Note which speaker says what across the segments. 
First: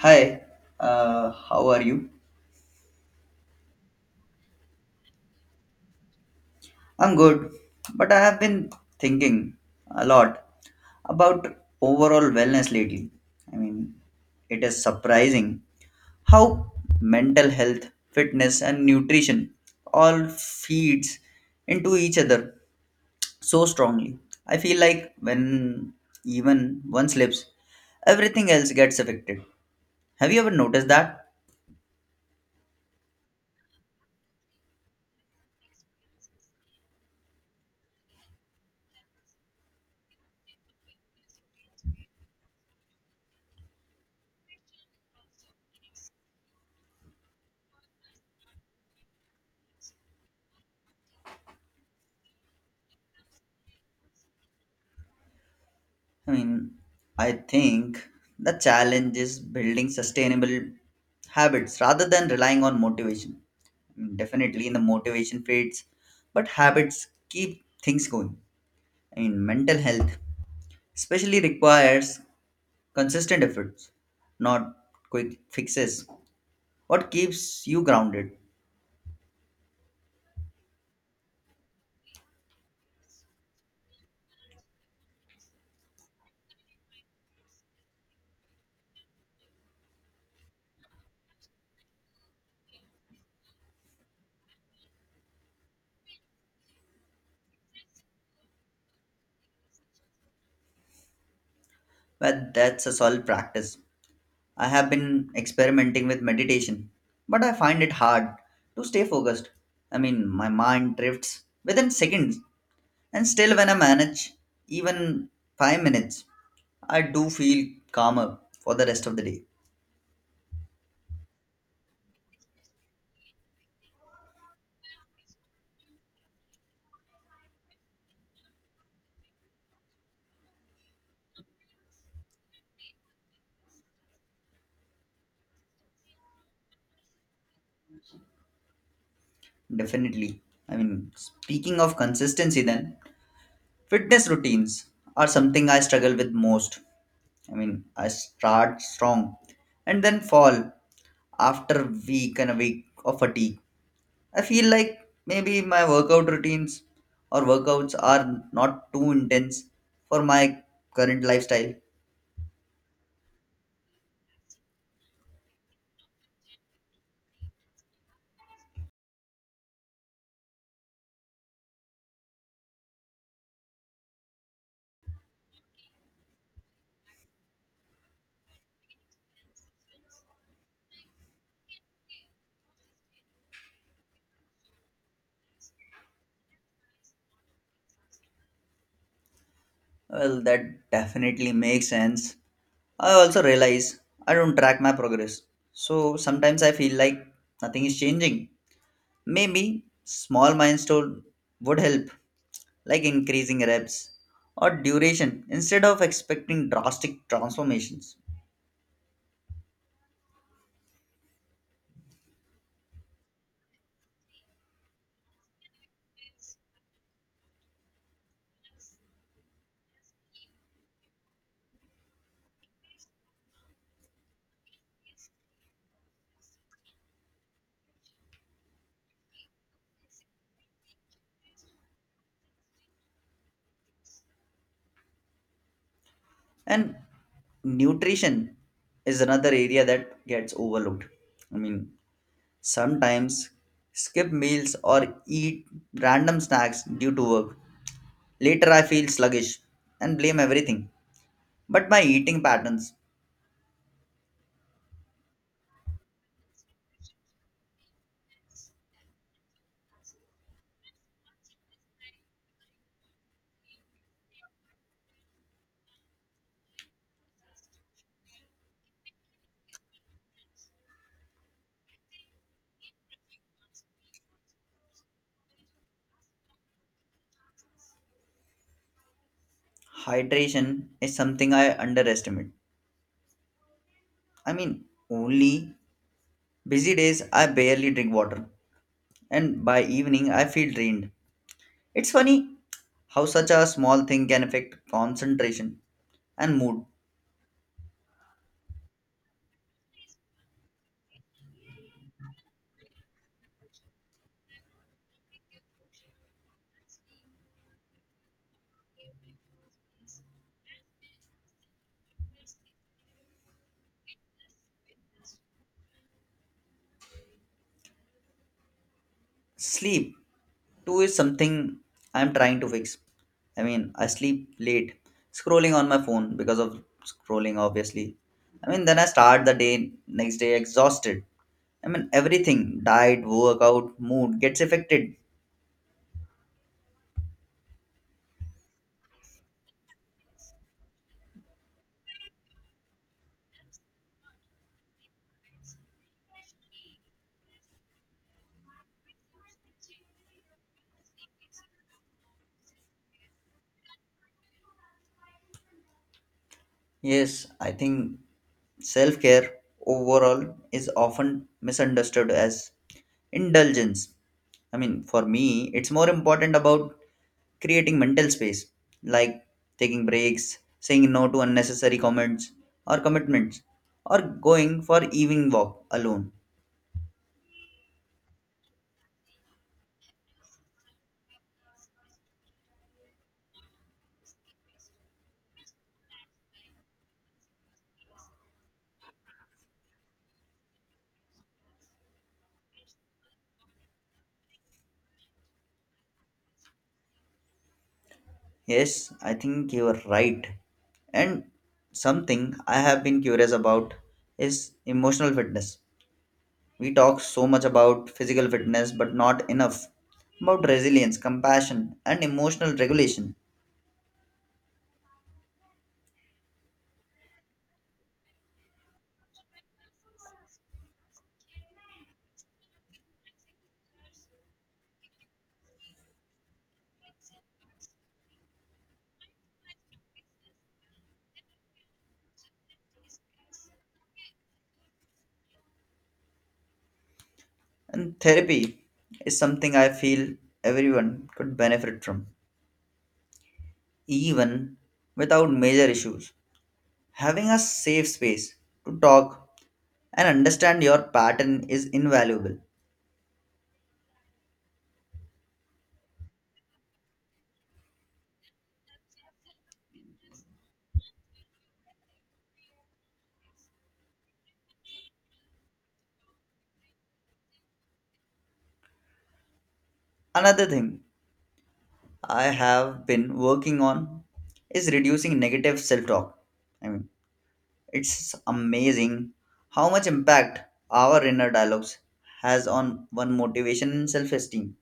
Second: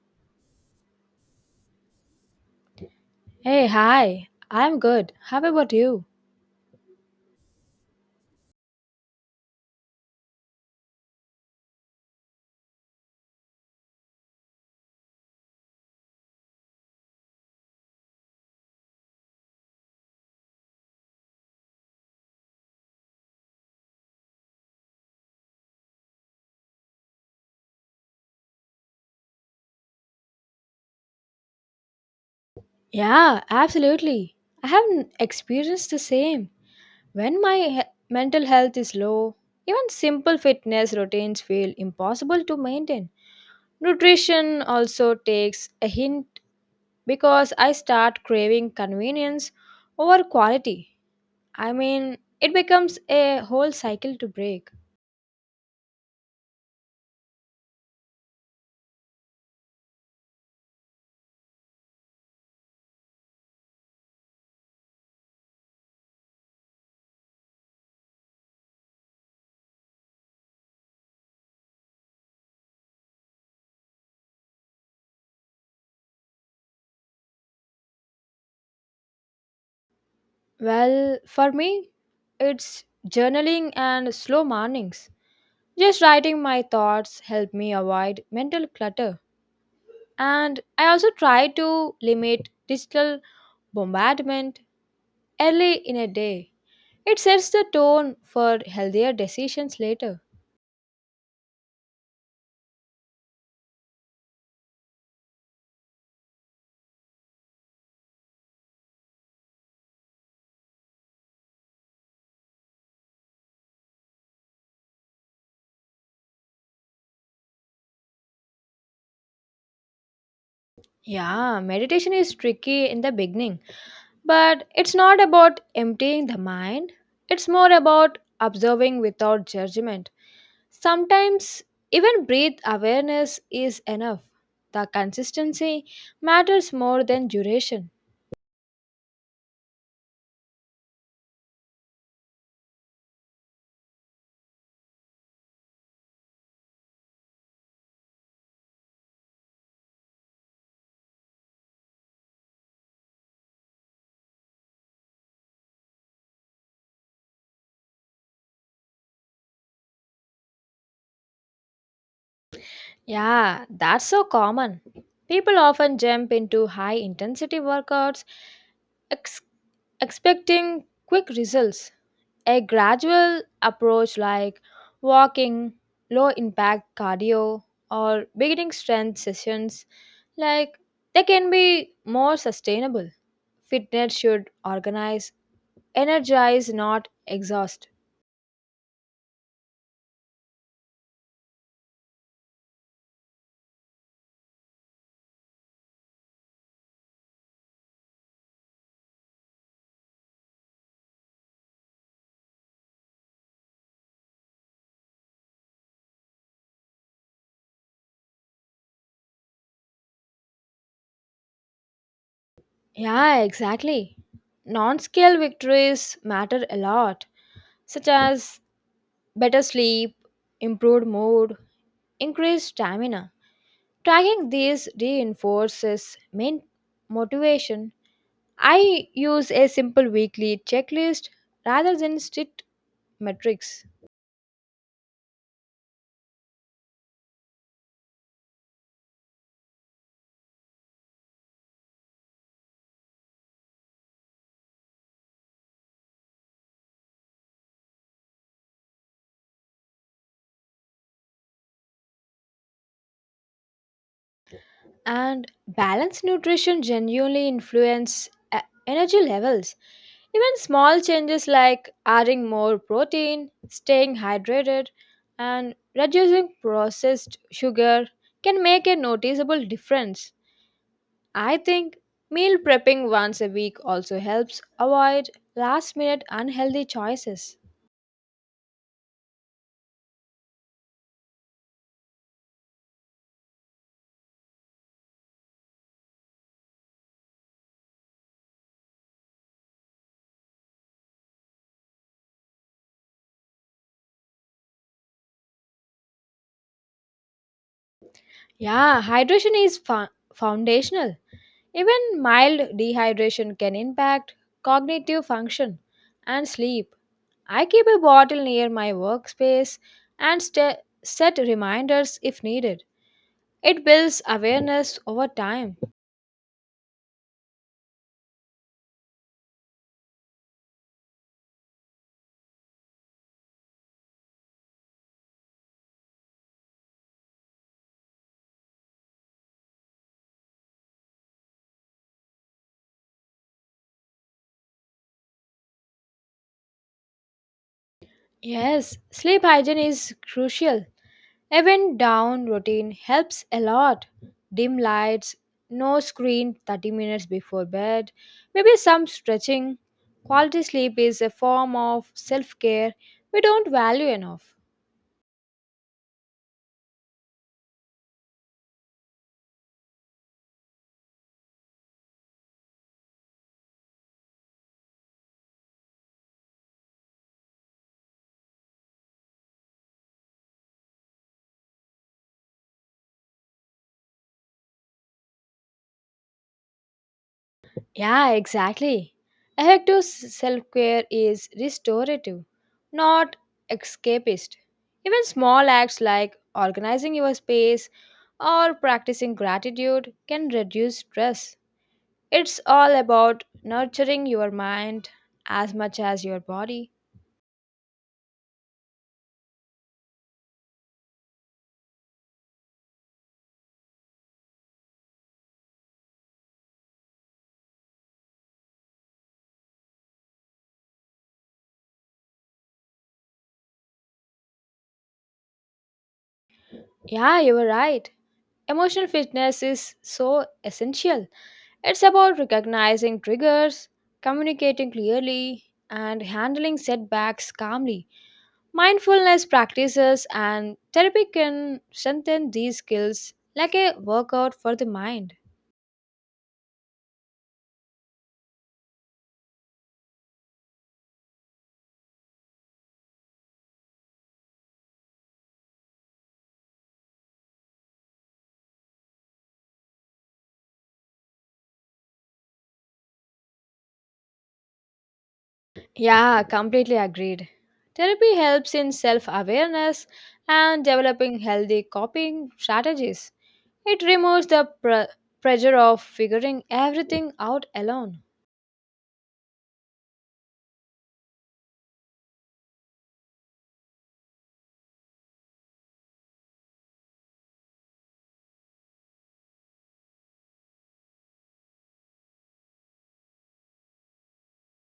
Speaker 1: Hi, how are you?
Speaker 2: Hey, hi. I'm good. How about you?
Speaker 1: I'm good, but I have been thinking a lot about overall wellness lately. I mean, it is surprising how mental health, fitness, and nutrition all feeds into each other so strongly. I feel like when even one slips, everything else gets affected. Have you ever noticed that?
Speaker 2: Yeah, absolutely. I have experienced the same. When my mental health is low, even simple fitness routines feel impossible to maintain. Nutrition also takes a hint because I start craving convenience over quality. I mean, it becomes a whole cycle to break.
Speaker 1: I mean, I think the challenge is building sustainable habits rather than relying on motivation. Definitely, the motivation fades, but habits keep things going. I mean, mental health especially requires consistent efforts, not quick fixes. What keeps you grounded?
Speaker 2: Well, for me, it's journaling and slow mornings. Just writing my thoughts help me avoid mental clutter. And I also try to limit digital bombardment early in a day. It sets the tone for healthier decisions later.
Speaker 1: Well, that's a solid practice. I have been experimenting with meditation, but I find it hard to stay focused. I mean, my mind drifts within seconds, and still, when I manage even 5 minutes, I do feel calmer for the rest of the day.
Speaker 2: Yeah, meditation is tricky in the beginning, but it's not about emptying the mind. It's more about observing without judgment. Sometimes even breath awareness is enough. The consistency matters more than duration.
Speaker 1: Definitely. I mean, speaking of consistency, then, fitness routines are something I struggle with most. I mean, I start strong and then fall after week and a week of fatigue. I feel like maybe my workout routines or workouts are not too intense for my current lifestyle.
Speaker 2: Yeah, that's so common. People often jump into high intensity workouts ex- expecting quick results. A gradual approach like walking, low impact cardio, or beginning strength sessions like they can be more sustainable. Fitness should organize, energize, not exhaust.
Speaker 1: Well, that definitely makes sense. I also realize I don't track my progress. So sometimes I feel like nothing is changing. Maybe small milestone would help, like increasing reps or duration instead of expecting drastic transformations.
Speaker 2: Yeah, exactly. Non scale victories matter a lot, such as better sleep, improved mood, increased stamina. Tracking these reinforces main motivation. I use a simple weekly checklist rather than strict metrics.
Speaker 1: And nutrition is another area that gets overlooked. I mean, sometimes skip meals or eat random snacks due to work. Later, I feel sluggish and blame everything. But my eating patterns,
Speaker 2: And balanced nutrition genuinely influence e- energy levels. Even small changes like adding more protein, staying hydrated, and reducing processed sugar can make a noticeable difference. I think meal prepping once a week also helps avoid last minute unhealthy choices.
Speaker 1: hydration is something I underestimate. I mean, only busy days I barely drink water, and by evening I feel drained. It's funny how such a small thing can affect concentration and mood.
Speaker 2: Yeah, hydration is foundational. Even mild dehydration can impact cognitive function and sleep. I keep a bottle near my workspace and sta set reminders if needed. It builds awareness over time.
Speaker 1: Sleep too is something I'm trying to fix. I mean, I sleep late, scrolling on my phone because of scrolling, obviously. I mean, then I start the day next day exhausted. I mean, everything diet, workout, mood gets affected.
Speaker 2: Yes, sleep hygiene is crucial. Even down routine helps a lot. Dim lights, no screen 30 minutes before bed, maybe some stretching. Quality sleep is a form of self care we don't value enough.
Speaker 1: Yes, I think self care overall is often misunderstood as indulgence. I mean, for me, it's more important about creating mental space like taking breaks, saying no to unnecessary comments or commitments, or going for evening walk alone.
Speaker 2: Yeah, exactly. Effective self care is restorative, not escapist. Even small acts like organizing your space or practicing gratitude can reduce stress. It's all about nurturing your mind as much as your body.
Speaker 1: Yes, I think you are right. And something I have been curious about is emotional fitness. We talk so much about physical fitness, but not enough about resilience, compassion, and emotional regulation.
Speaker 2: Yeah, you were right. Emotional fitness is so essential. It's about recognizing triggers, communicating clearly, and handling setbacks calmly. Mindfulness practices and therapy can strengthen these skills like a workout for the mind.
Speaker 1: And therapy is something I feel everyone could benefit from, even without major issues. Having a safe space to talk and understand your pattern is invaluable.
Speaker 2: Yeah, completely agreed. Therapy helps in self awareness and developing healthy coping strategies. It removes the pressure of figuring everything out alone.
Speaker 1: Another thing I have been working on is reducing negative self talk. I mean, it's amazing how much impact our inner dialogues has on one motivation and self esteem.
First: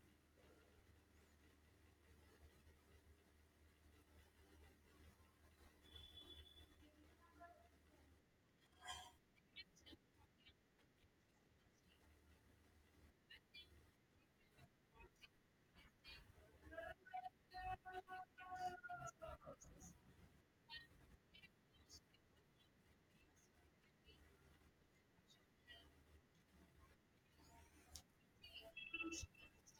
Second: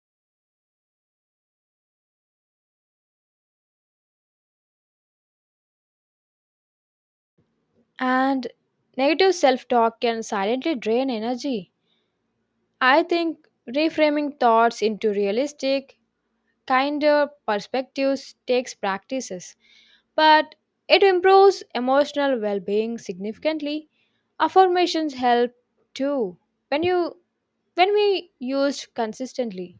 Speaker 2: And negative self talk can silently drain energy. I think reframing thoughts into realistic, kinder perspectives takes practices, but it improves emotional well being significantly. Affirmations help too when you when we used consistently.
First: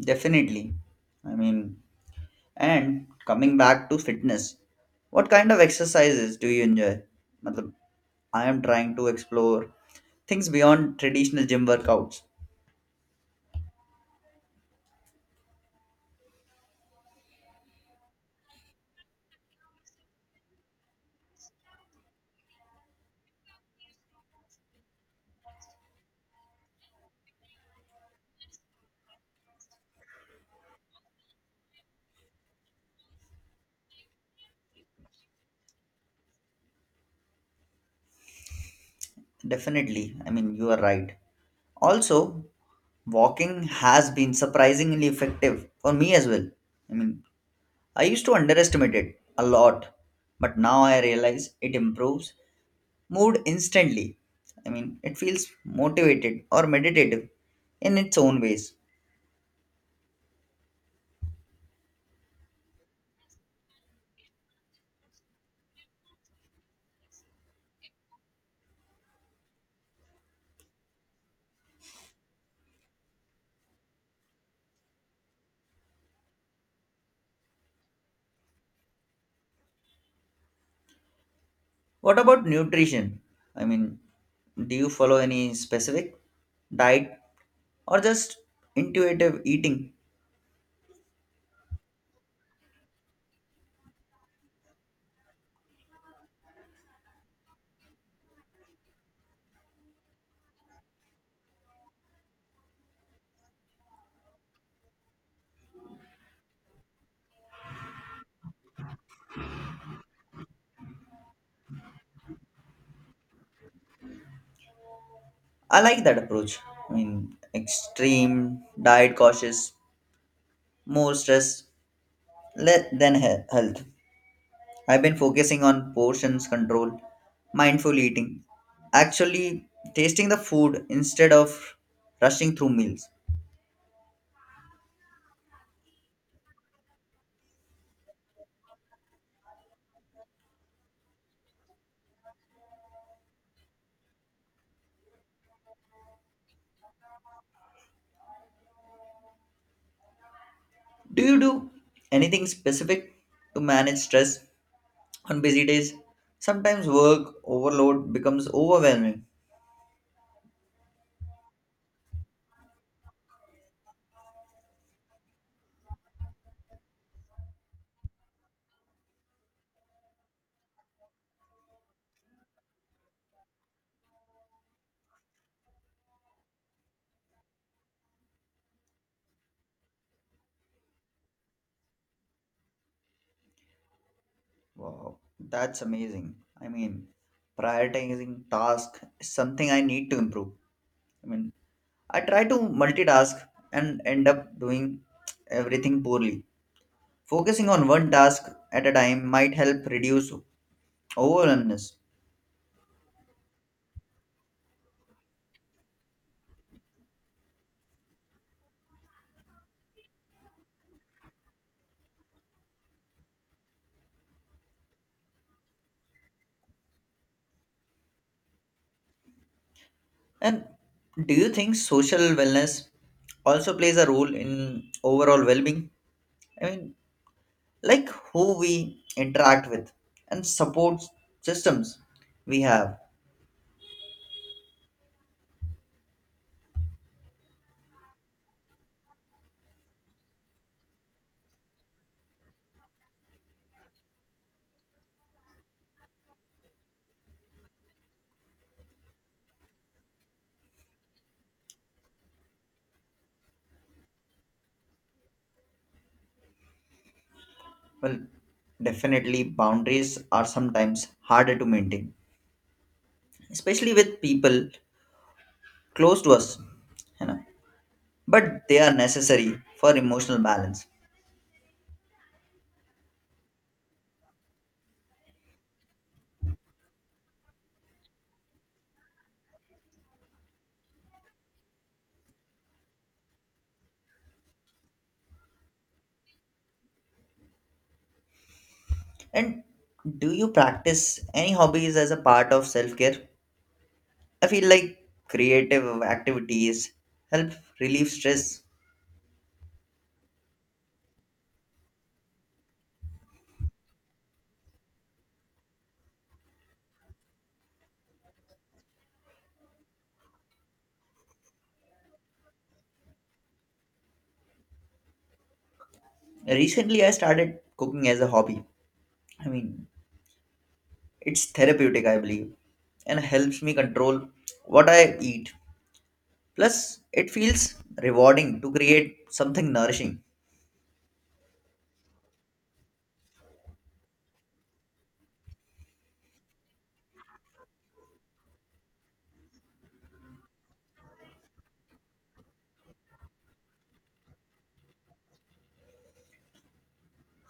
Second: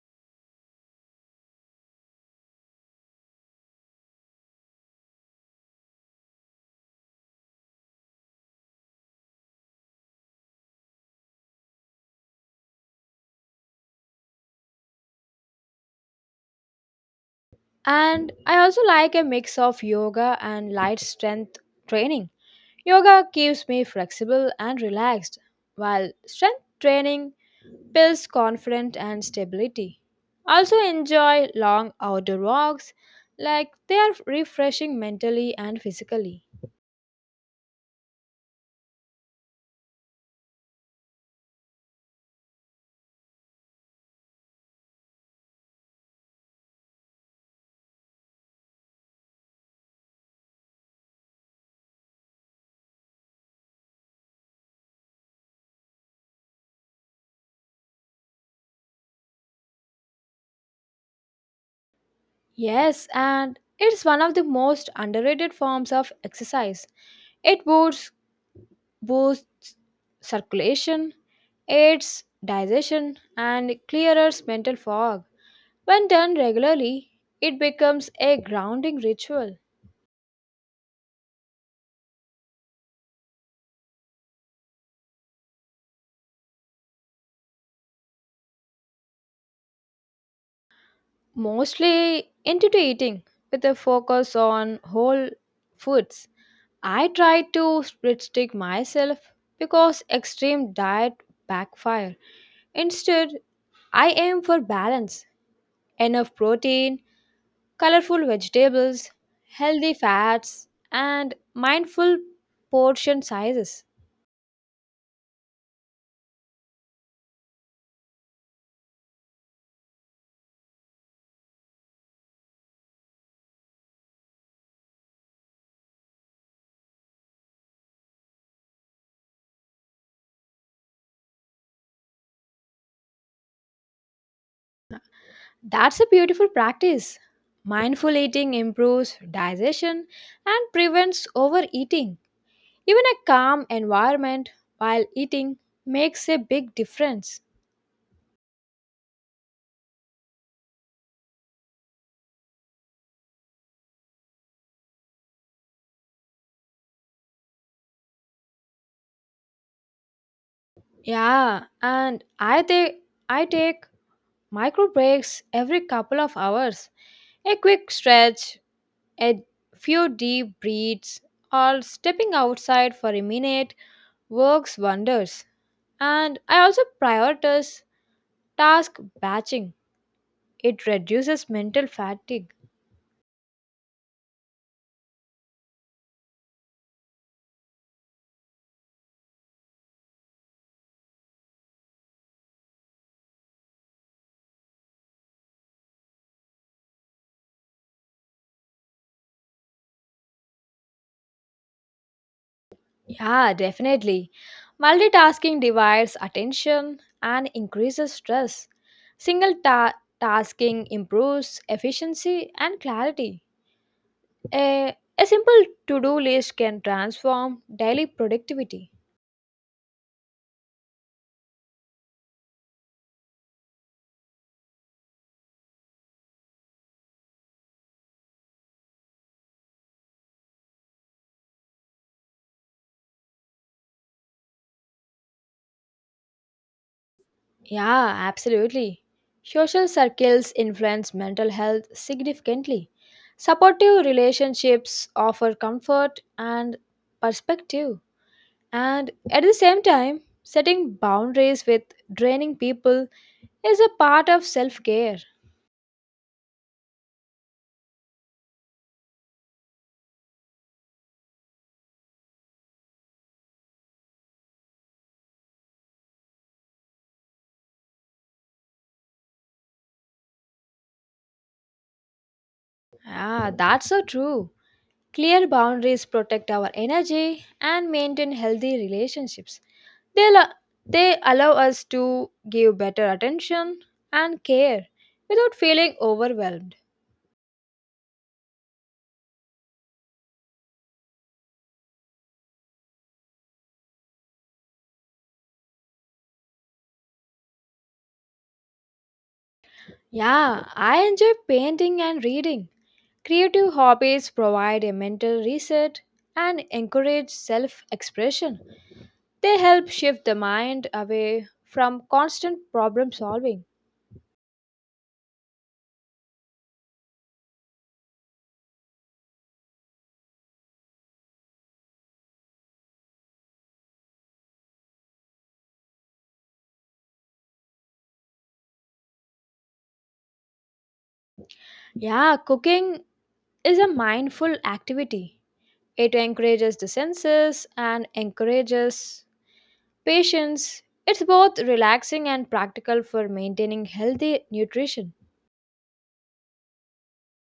Speaker 1: Definitely. I mean, and coming back to fitness, what kind of exercises do you enjoy? मतलब I am trying to explore things beyond traditional gym workouts.
Speaker 2: And I also like a mix of yoga and light strength training. Yoga keeps me flexible and relaxed, while strength training builds confidence and stability. I also enjoy long outdoor walks, like they are refreshing mentally and physically.
Speaker 1: Definitely, I mean, you are right. Also, walking has been surprisingly effective for me as well. I mean, I used to underestimate it a lot, but now I realize it improves mood instantly. I mean, it feels motivated or meditative in its own ways.
Speaker 2: Yes, and it's one of the most underrated forms of exercise. It boosts circulation, aids digestion, and clears mental fog. When done regularly, it becomes a grounding ritual,
Speaker 1: What about nutrition? I mean, do you follow any specific diet or just intuitive eating?
Speaker 2: mostly intuitive eating with a focus on whole foods. I try to restrict myself because extreme diet backfire. Instead, I aim for balance, enough protein, colorful vegetables, healthy fats, and mindful portion sizes.
Speaker 1: I like that approach. I mean, extreme diet cautious, more stress le- than he- health. I've been focusing on portions control, mindful eating, actually tasting the food instead of rushing through meals.
Speaker 2: That's a beautiful practice. Mindful eating improves digestion and prevents overeating. Even a calm environment while eating makes a big difference.
Speaker 1: Do you do anything specific to manage stress on busy days? Sometimes work overload becomes overwhelming.
Speaker 2: Yeah, and I take micro breaks every couple of hours. A quick stretch a few deep breaths, or stepping outside for a minute works wonders. And I also prioritize task batching, it reduces mental fatigue.
Speaker 1: Wow, that's amazing. I mean, prioritizing task is something I need to improve. I mean, I try to multitask and end up doing everything poorly. Focusing on one task at a time might help reduce overwhelmness.
Speaker 2: Yeah, definitely. Multitasking divides attention and increases stress. Single tasking improves efficiency and clarity. A simple to do list can transform daily productivity.
Speaker 1: And do you think social wellness also plays a role in overall well-being? I mean, like who we interact with and support systems we have.
Speaker 2: Yeah, absolutely. Social circles influence mental health significantly. Supportive relationships offer comfort and perspective. And at the same time, setting boundaries with draining people is a part of self care.
Speaker 1: Well, definitely boundaries are sometimes harder to maintain, especially with people close to us, you know. But they are necessary for emotional balance.
Speaker 2: Ah, that's so true. Clear boundaries protect our energy and maintain healthy relationships. They, allo- they allow us to give better attention and care without feeling overwhelmed.
Speaker 1: And do you practice any hobbies as a part of self-care? I feel like creative activities help relieve stress.
Speaker 2: Yeah, I enjoy painting and reading. Creative hobbies provide a mental reset and encourage self expression. They help shift the mind away from constant problem solving.
Speaker 1: Recently, I started cooking as a hobby. I mean, it's therapeutic, I believe, and helps me control what I eat. Plus, it feels rewarding to create something nourishing.
Speaker 2: Yeah, cooking is a mindful activity. It encourages the senses and encourages patience, it's both relaxing and practical for maintaining healthy nutrition.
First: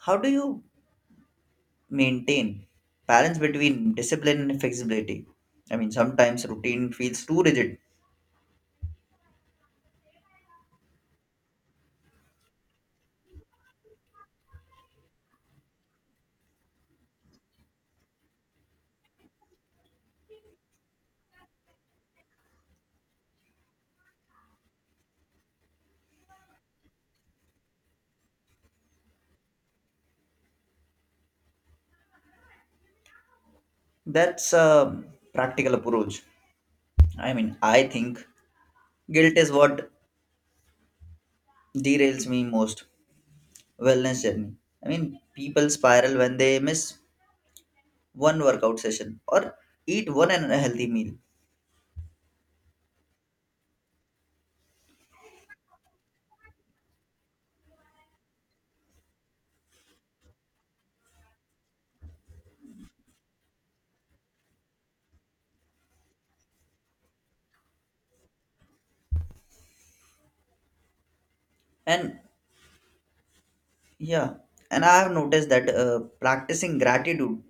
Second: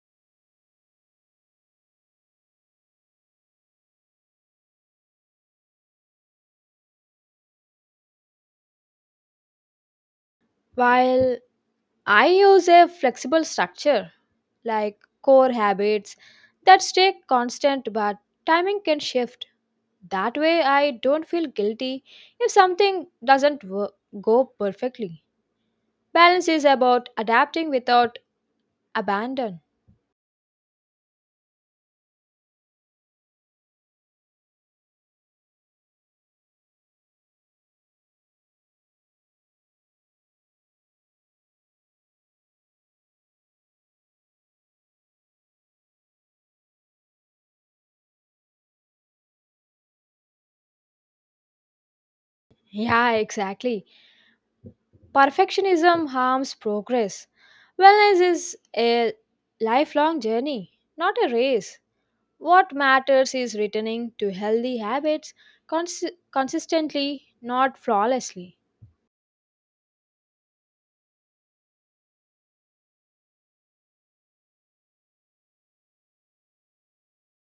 Speaker 1: How do you maintain balance between discipline and flexibility? I mean, sometimes routine feels too rigid.
Speaker 2: While I use a flexible structure like core habits that stay constant but timing can shift. That way, I don't feel guilty if something doesn't go perfectly. Balance is about adapting without abandon.
Speaker 1: That's a practical approach. I mean, I think guilt is what derails me most. Wellness journey. I mean, people spiral when they miss one workout session or eat one unhealthy meal.
Speaker 2: Yeah, exactly. Perfectionism harms progress. Wellness is a lifelong journey, not a race. What matters is returning to healthy habits cons- consistently, not flawlessly.
Speaker 1: And yeah, and I have noticed that practicing gratitude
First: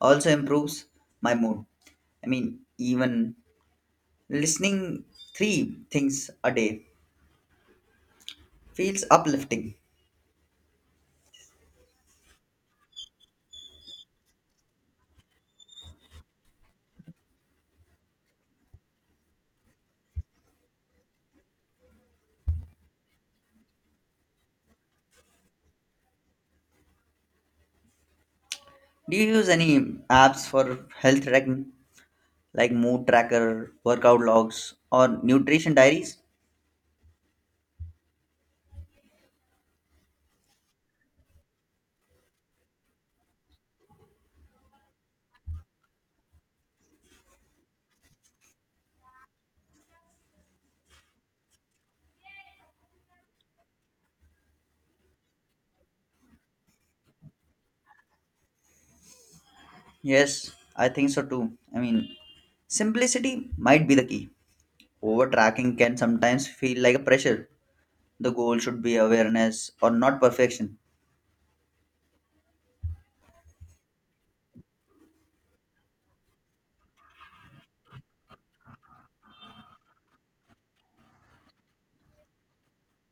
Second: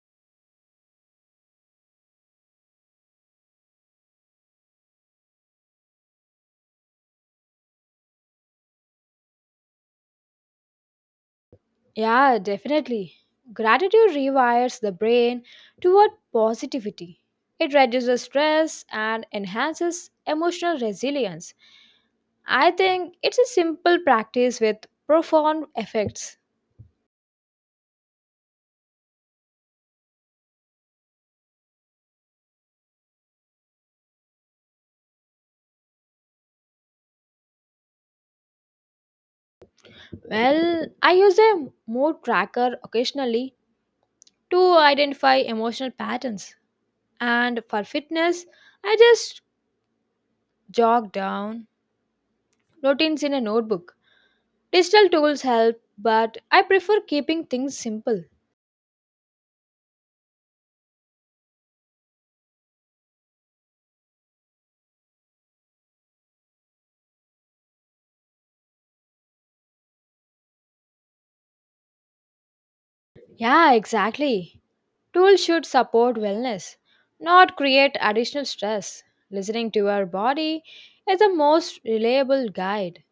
Speaker 1: also improves my mood. I mean, even listening three things a day feels uplifting.
Speaker 2: Yeah, definitely. Gratitude rewires the brain toward positivity. It reduces stress and enhances emotional resilience. I think it's a simple practice with profound effects.
Speaker 1: Do you use any apps for health tracking, like mood tracker, workout logs, or nutrition diaries?
Speaker 2: Well, I use a mood tracker occasionally to identify emotional patterns. And for fitness, I just jog down routines in a notebook. Digital tools help, but I prefer keeping things simple.
Speaker 1: Yes, I think so too. I mean, simplicity might be the key. Over tracking can sometimes feel like a pressure. The goal should be awareness or not perfection.
Speaker 2: Yeah, exactly. Tools should support wellness, not create additional stress. Listening to your body is the most reliable guide.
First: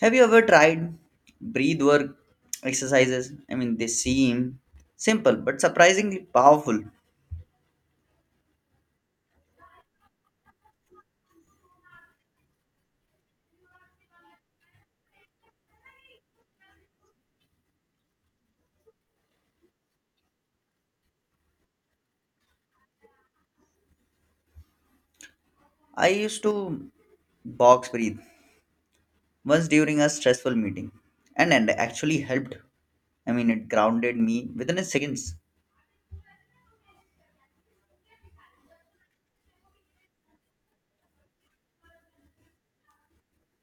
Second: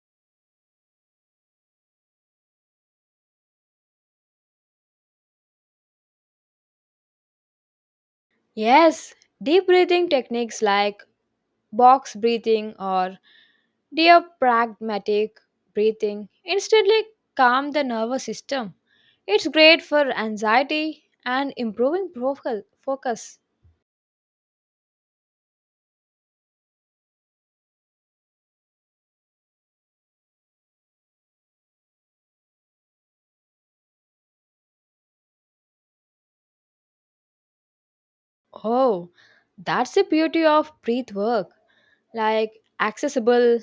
Speaker 1: Have you ever tried breath work exercises? I mean, they seem simple but surprisingly powerful.
Speaker 2: Yes, deep breathing techniques like box breathing or dear pragmatic breathing instantly calm the nervous system. It's great for anxiety and improving focal focus.
Speaker 1: I used to box breathe once during a stressful meeting, and, actually helped. I mean, it grounded me within a seconds.
Speaker 2: Oh, that's the beauty of breath work. Like accessible,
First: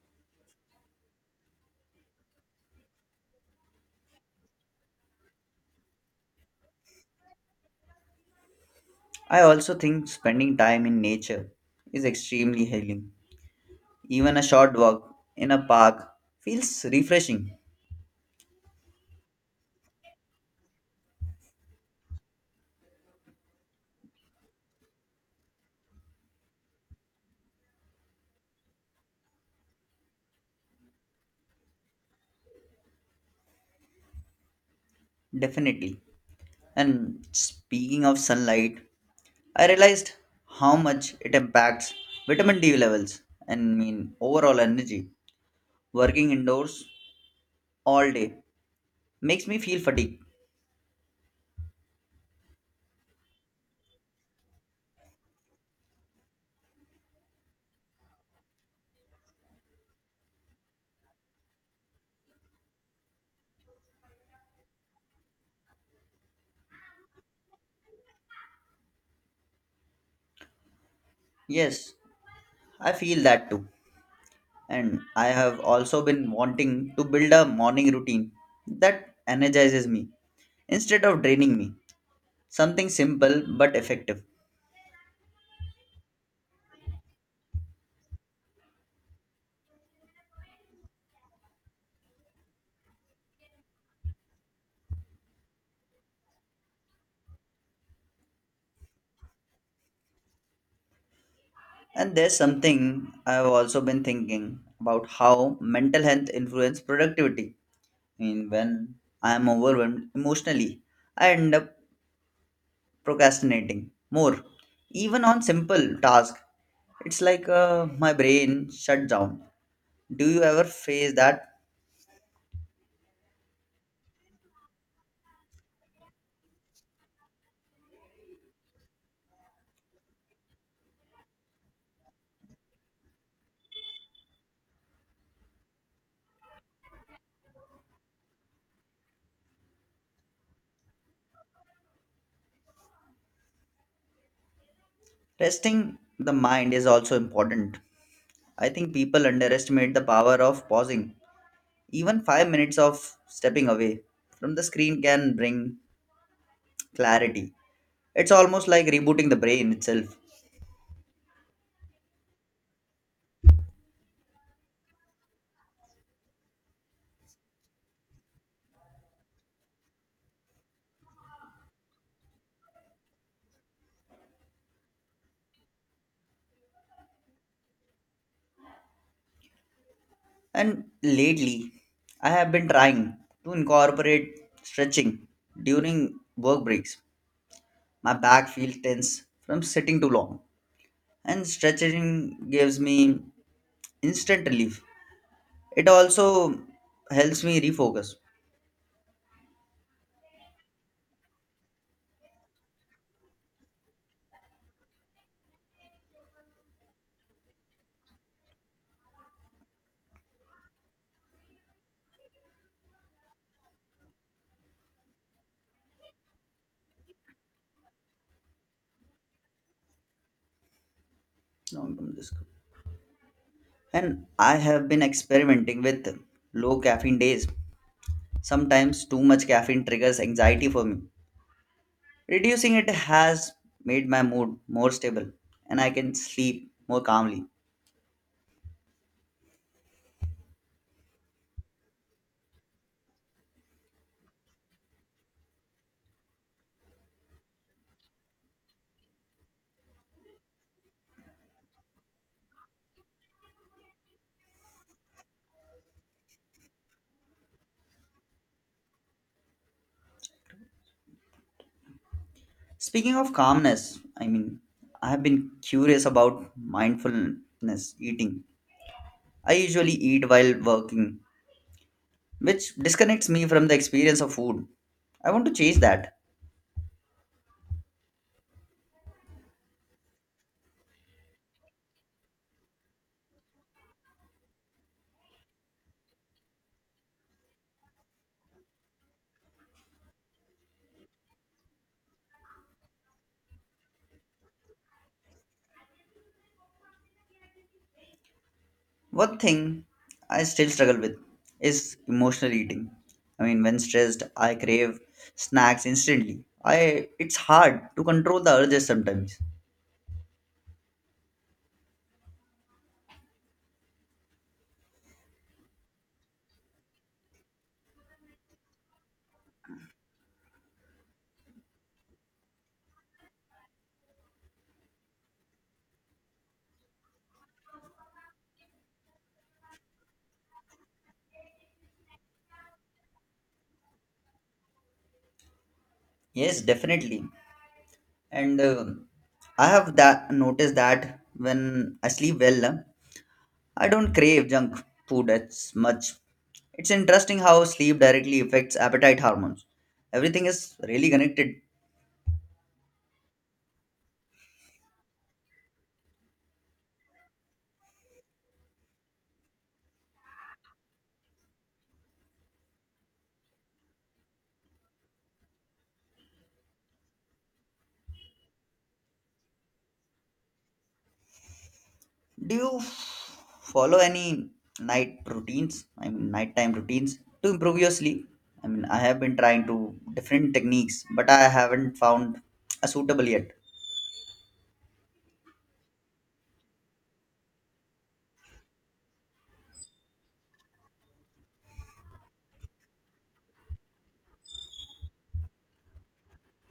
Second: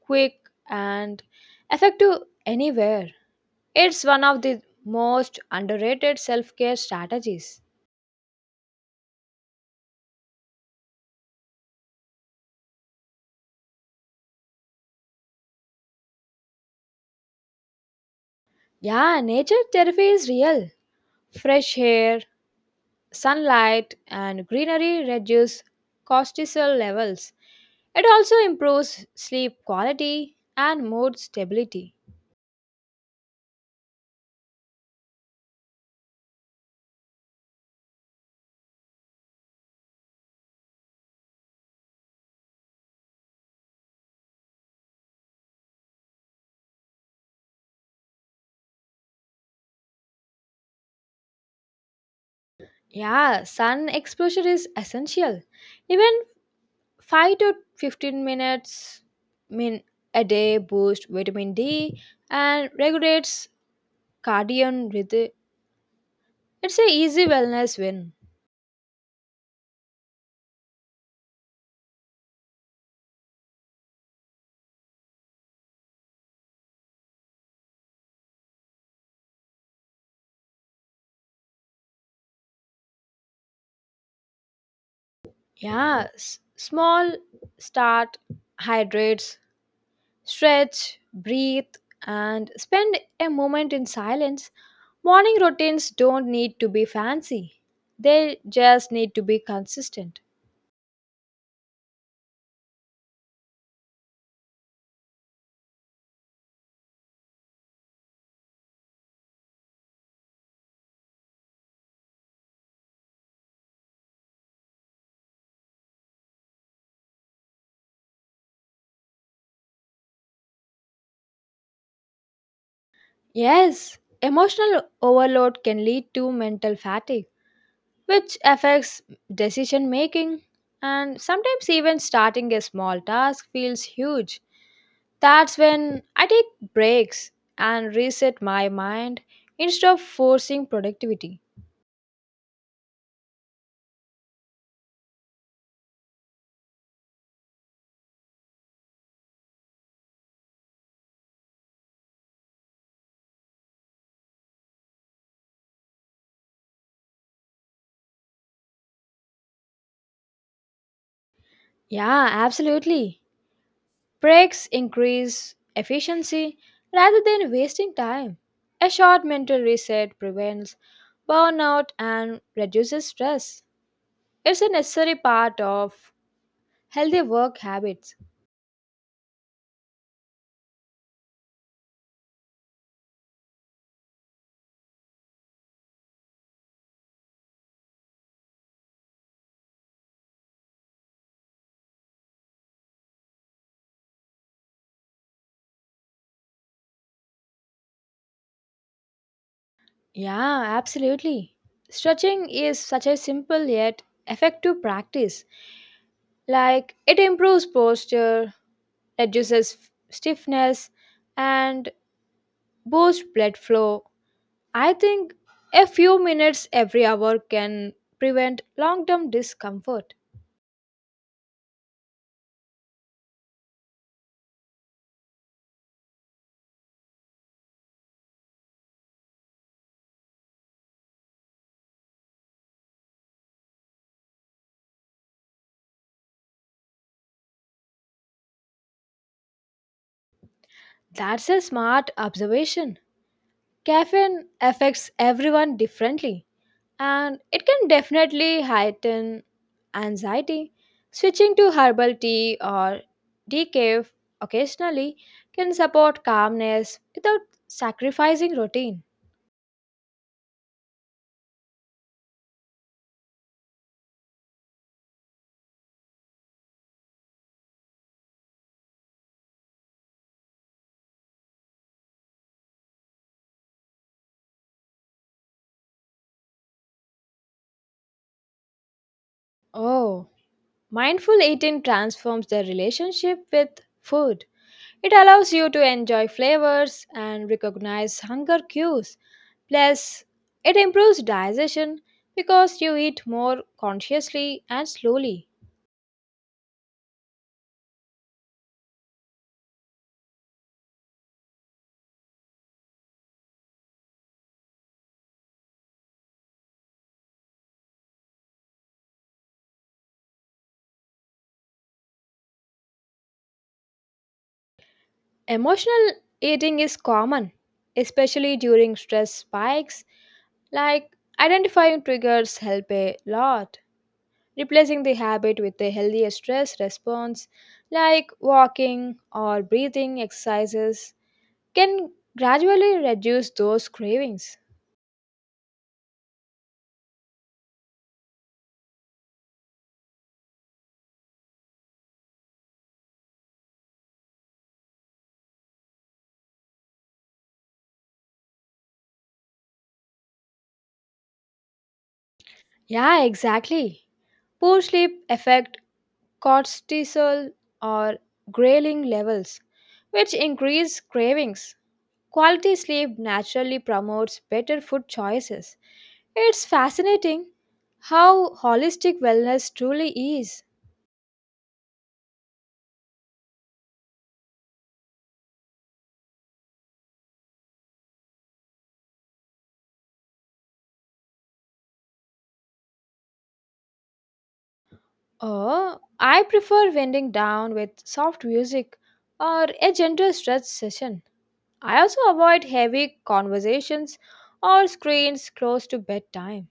Speaker 2: quick and effective anywhere. It's one of the most underrated self-care strategies.
Speaker 1: I also think spending time in nature is extremely healing. Even a short walk in a park feels refreshing,
Speaker 2: Yeah, nature therapy is real. Fresh air, sunlight and greenery reduce cortisol levels. It also improves sleep quality and mood stability.
Speaker 1: definitely. And speaking of sunlight, I realized how much it impacts vitamin D levels and mean overall energy. Working indoors all day makes me feel fatigued.
Speaker 2: Yeah, sun exposure is essential. Even 5 to 15 minutes min a day boosts vitamin D and regulates cardiac rhythm. It's a easy wellness win.
Speaker 1: Yes, I feel that too. And I have also been wanting to build a morning routine that energizes me instead of draining me. Something simple but effective.
Speaker 2: Yeah, small start hydrates, stretch, breathe, and spend a moment in silence. Morning routines don't need to be fancy, they just need to be consistent.
Speaker 1: And there's something I've also been thinking about how mental health influence productivity. I mean, when I am overwhelmed emotionally, I end up procrastinating more, even on simple tasks. It's like my brain shut down. Do you ever face that?
Speaker 2: Yes, emotional overload can lead to mental fatigue, which affects decision making, and sometimes even starting a small task feels huge. That's when I take breaks and reset my mind instead of forcing productivity.
Speaker 1: Resting the mind is also important. I think people underestimate the power of pausing. Even 5 minutes of stepping away from the screen can bring clarity. It's almost like rebooting the brain itself.
Speaker 2: Yeah, absolutely. Breaks increase efficiency rather than wasting time. A short mental reset prevents burnout and reduces stress. It's a necessary part of healthy work habits.
Speaker 1: And lately, I have been trying to incorporate stretching during work breaks. My back feels tense from sitting too long, and stretching gives me instant relief. It also helps me refocus.
Speaker 2: Yeah, absolutely. Stretching is such a simple yet effective practice. Like it improves posture, reduces stiffness, and boosts blood flow. I think a few minutes every hour can prevent long term discomfort.
Speaker 1: Long-term risk. And I have been experimenting with low caffeine days. Sometimes too much caffeine triggers anxiety for me. Reducing it has made my mood more stable, and I can sleep more calmly.
Speaker 2: That's a smart observation. Caffeine affects everyone differently, and it can definitely heighten anxiety. Switching to herbal tea or decaf occasionally can support calmness without sacrificing routine.
Speaker 1: Speaking of calmness, I mean, I have been curious about mindfulness eating. I usually eat while working, which disconnects me from the experience of food. I want to change that.
Speaker 2: Oh, mindful eating transforms the relationship with food. It allows you to enjoy flavors and recognize hunger cues. Plus, it improves digestion because you eat more consciously and slowly.
Speaker 1: One thing I still struggle with is emotional eating. I mean, when stressed, I crave snacks instantly. I it's hard to control the urges sometimes.
Speaker 2: Emotional eating is common, especially during stress spikes, like identifying triggers help a lot. Replacing the habit with a healthier stress response, like walking or breathing exercises, can gradually reduce those cravings.
Speaker 1: Yes, definitely. And I have that noticed that when I sleep well, I don't crave junk food as much. It's interesting how sleep directly affects appetite hormones. Everything is really connected.
Speaker 2: Yeah, exactly. Poor sleep affect cortisol or ghrelin levels, which increase cravings. Quality sleep naturally promotes better food choices. It's fascinating how holistic wellness truly is.
Speaker 1: Do you follow any night routines? I mean, nighttime routines to improve your sleep? I mean, I have been trying to different techniques, but I haven't found a suitable yet.
Speaker 2: Oh, I prefer winding down with soft music or a gentle stretch session. I also avoid heavy conversations or screens close to bedtime.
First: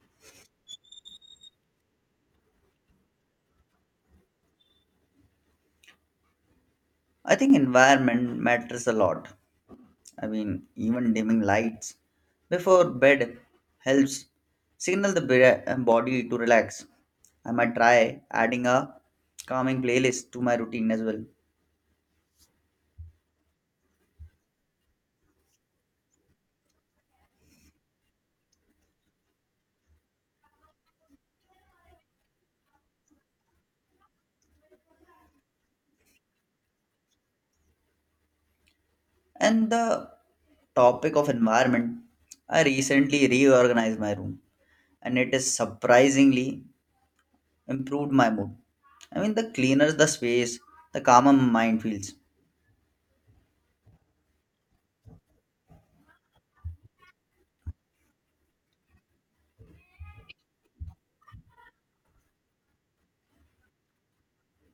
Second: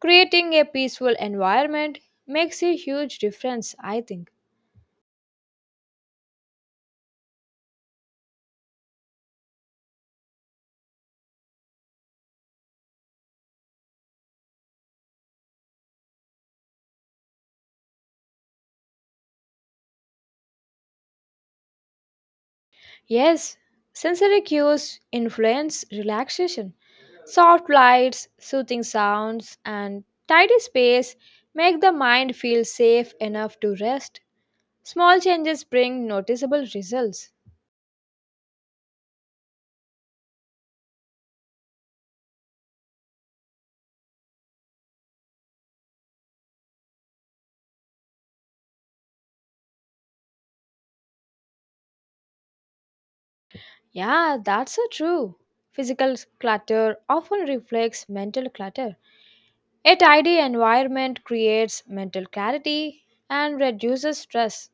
Speaker 2: Creating a peaceful environment makes a huge difference, I think.
Speaker 1: I think environment matters a lot. I mean, even dimming lights before bed helps signal the body to relax. I might try adding a calming playlist to my routine as well.
Speaker 2: Yes, sensory cues influence relaxation. Soft lights, soothing sounds, and tidy space make the mind feel safe enough to rest. Small changes bring noticeable results.
Speaker 1: And the topic of environment, I recently reorganized my room and it has surprisingly improved my mood. I mean, the cleaner the space, the calmer my mind feels.
Speaker 2: Yeah, that's so true. Physical clutter often reflects mental clutter. A tidy environment creates mental clarity and reduces stress.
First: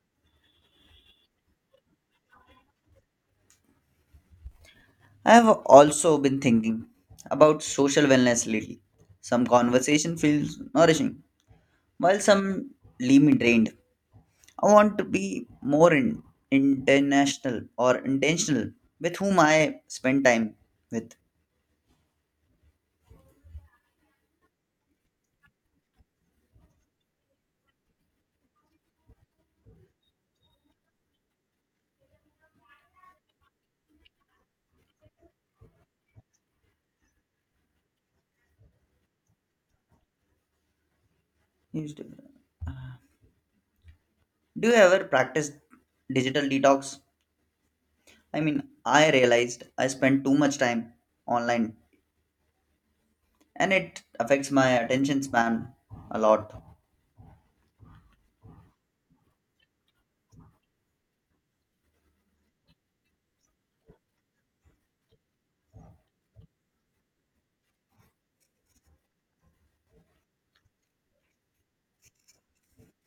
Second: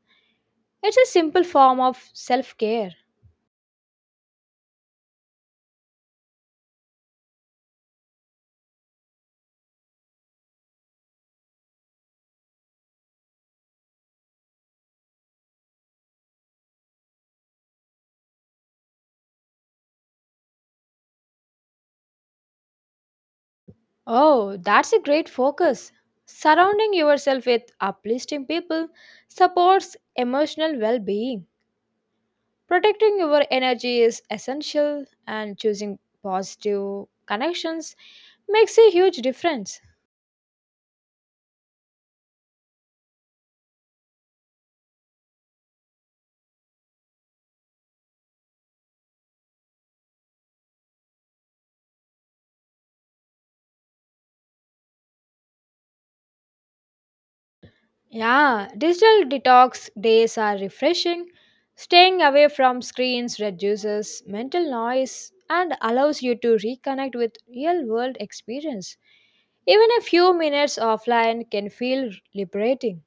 Speaker 2: It's a simple form of self care.
Speaker 1: I have also been thinking about social wellness lately. Some conversation feels nourishing while some leave me drained, I want to be more international or intentional with whom I spend time with.
Speaker 2: Oh, that's a great focus. Surrounding yourself with uplifting people supports emotional well being. Protecting your energy is essential, and choosing positive connections makes a huge difference.
Speaker 1: Do you ever practice digital detox? I mean, I realized I spend too much time online and it affects my attention span a lot.
Speaker 2: Yeah, digital detox days are refreshing. Staying away from screens reduces mental noise and allows you to reconnect with real world experience. Even a few minutes offline can feel liberating.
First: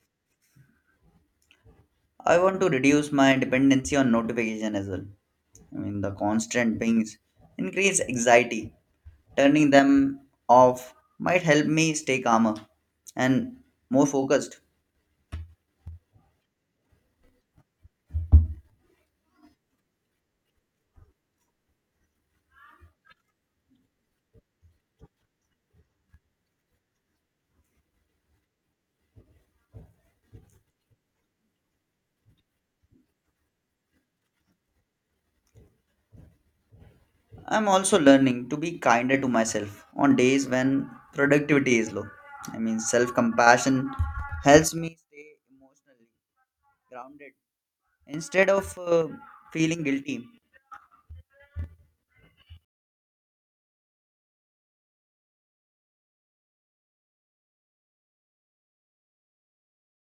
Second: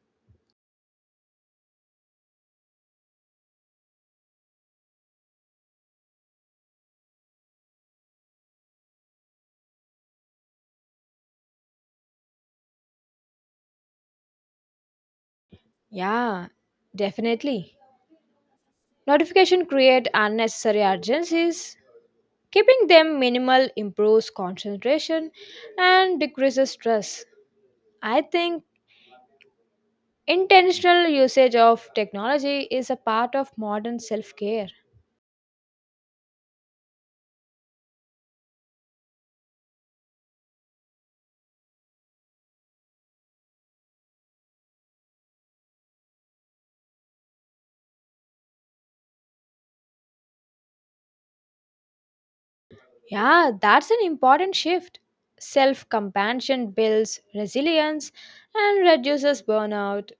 Speaker 1: I want to reduce my dependency on notification as well. I mean, the constant pings increase anxiety. Turning them off might help me stay calmer and more focused.
Speaker 2: Yeah, definitely. Notification create unnecessary urgencies. Keeping them minimal improves concentration and decreases stress. I think intentional usage of technology is a part of modern self-care.
Speaker 1: I'm also learning to be kinder to myself on days when productivity is low. I mean, self compassion helps me stay emotionally grounded instead of feeling guilty.
Speaker 2: Yeah, that's an important shift. Self-compassion builds resilience and reduces burnout.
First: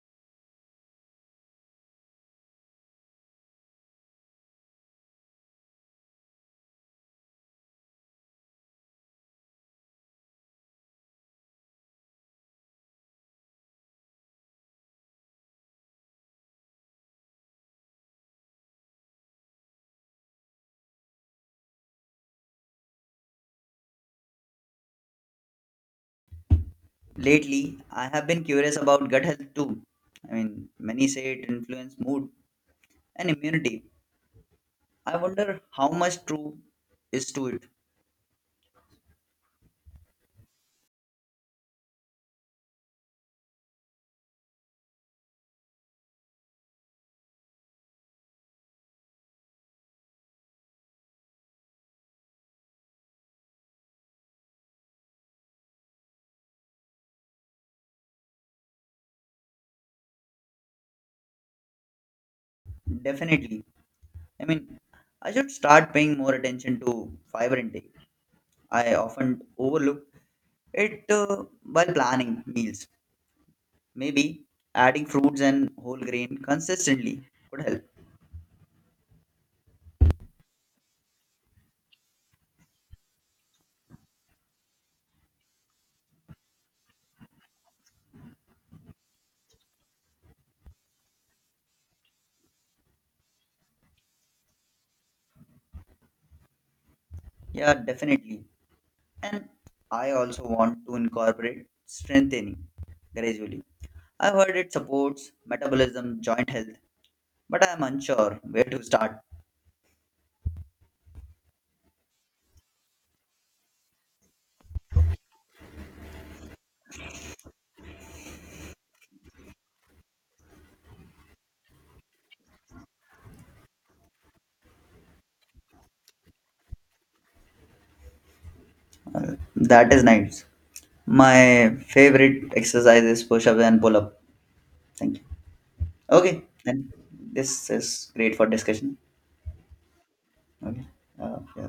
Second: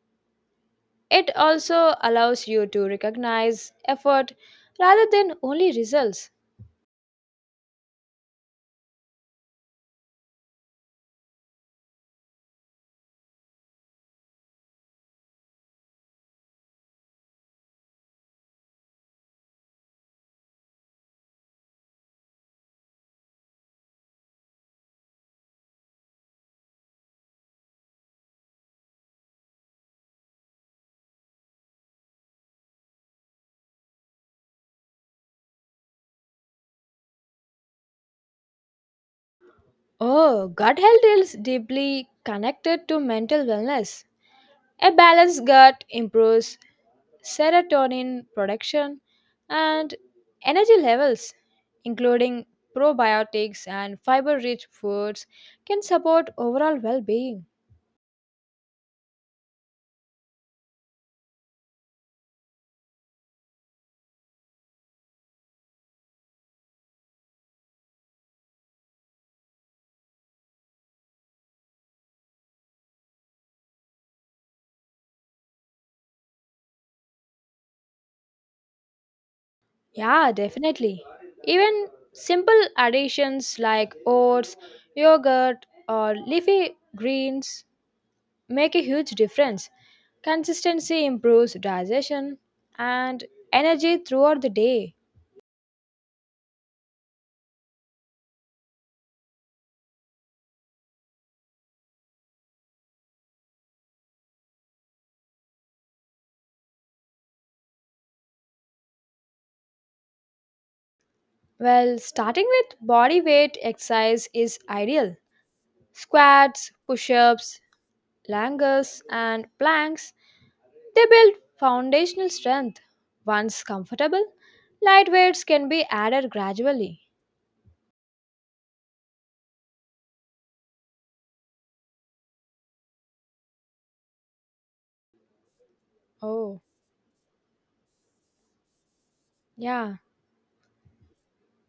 Speaker 2: It also allows you to recognize effort rather than only results.
Speaker 1: Lately, I have been curious about gut health too. I mean, many say it influences mood and immunity. I wonder how much true is to it.
Speaker 2: Oh, gut health is deeply connected to mental wellness. A balanced gut improves serotonin production and energy levels, including probiotics and fiber rich foods, can support overall well being.
Speaker 1: Definitely. I mean, I should start paying more attention to fiber intake. I often overlook it while planning meals. Maybe adding fruits and whole grain consistently could help.
Speaker 2: Yeah, definitely. Even simple additions like oats, yogurt, or leafy greens make a huge difference. Consistency improves digestion and energy throughout the day.
Speaker 1: Yeah, definitely. And I also want to incorporate strengthening gradually. I've heard it supports metabolism, joint health, but I'm unsure where to start.
Speaker 2: Well, starting with body weight exercise is ideal. Squats, push ups, lunges, and planks they build foundational strength. Once comfortable, light weights can be added gradually.
Speaker 1: That is nice. My favorite exercise is push up and pull up. Thank you. Okay,
Speaker 2: Oh.
Speaker 1: then this is great for discussion.
Speaker 2: Yeah,
Speaker 1: Okay, yeah,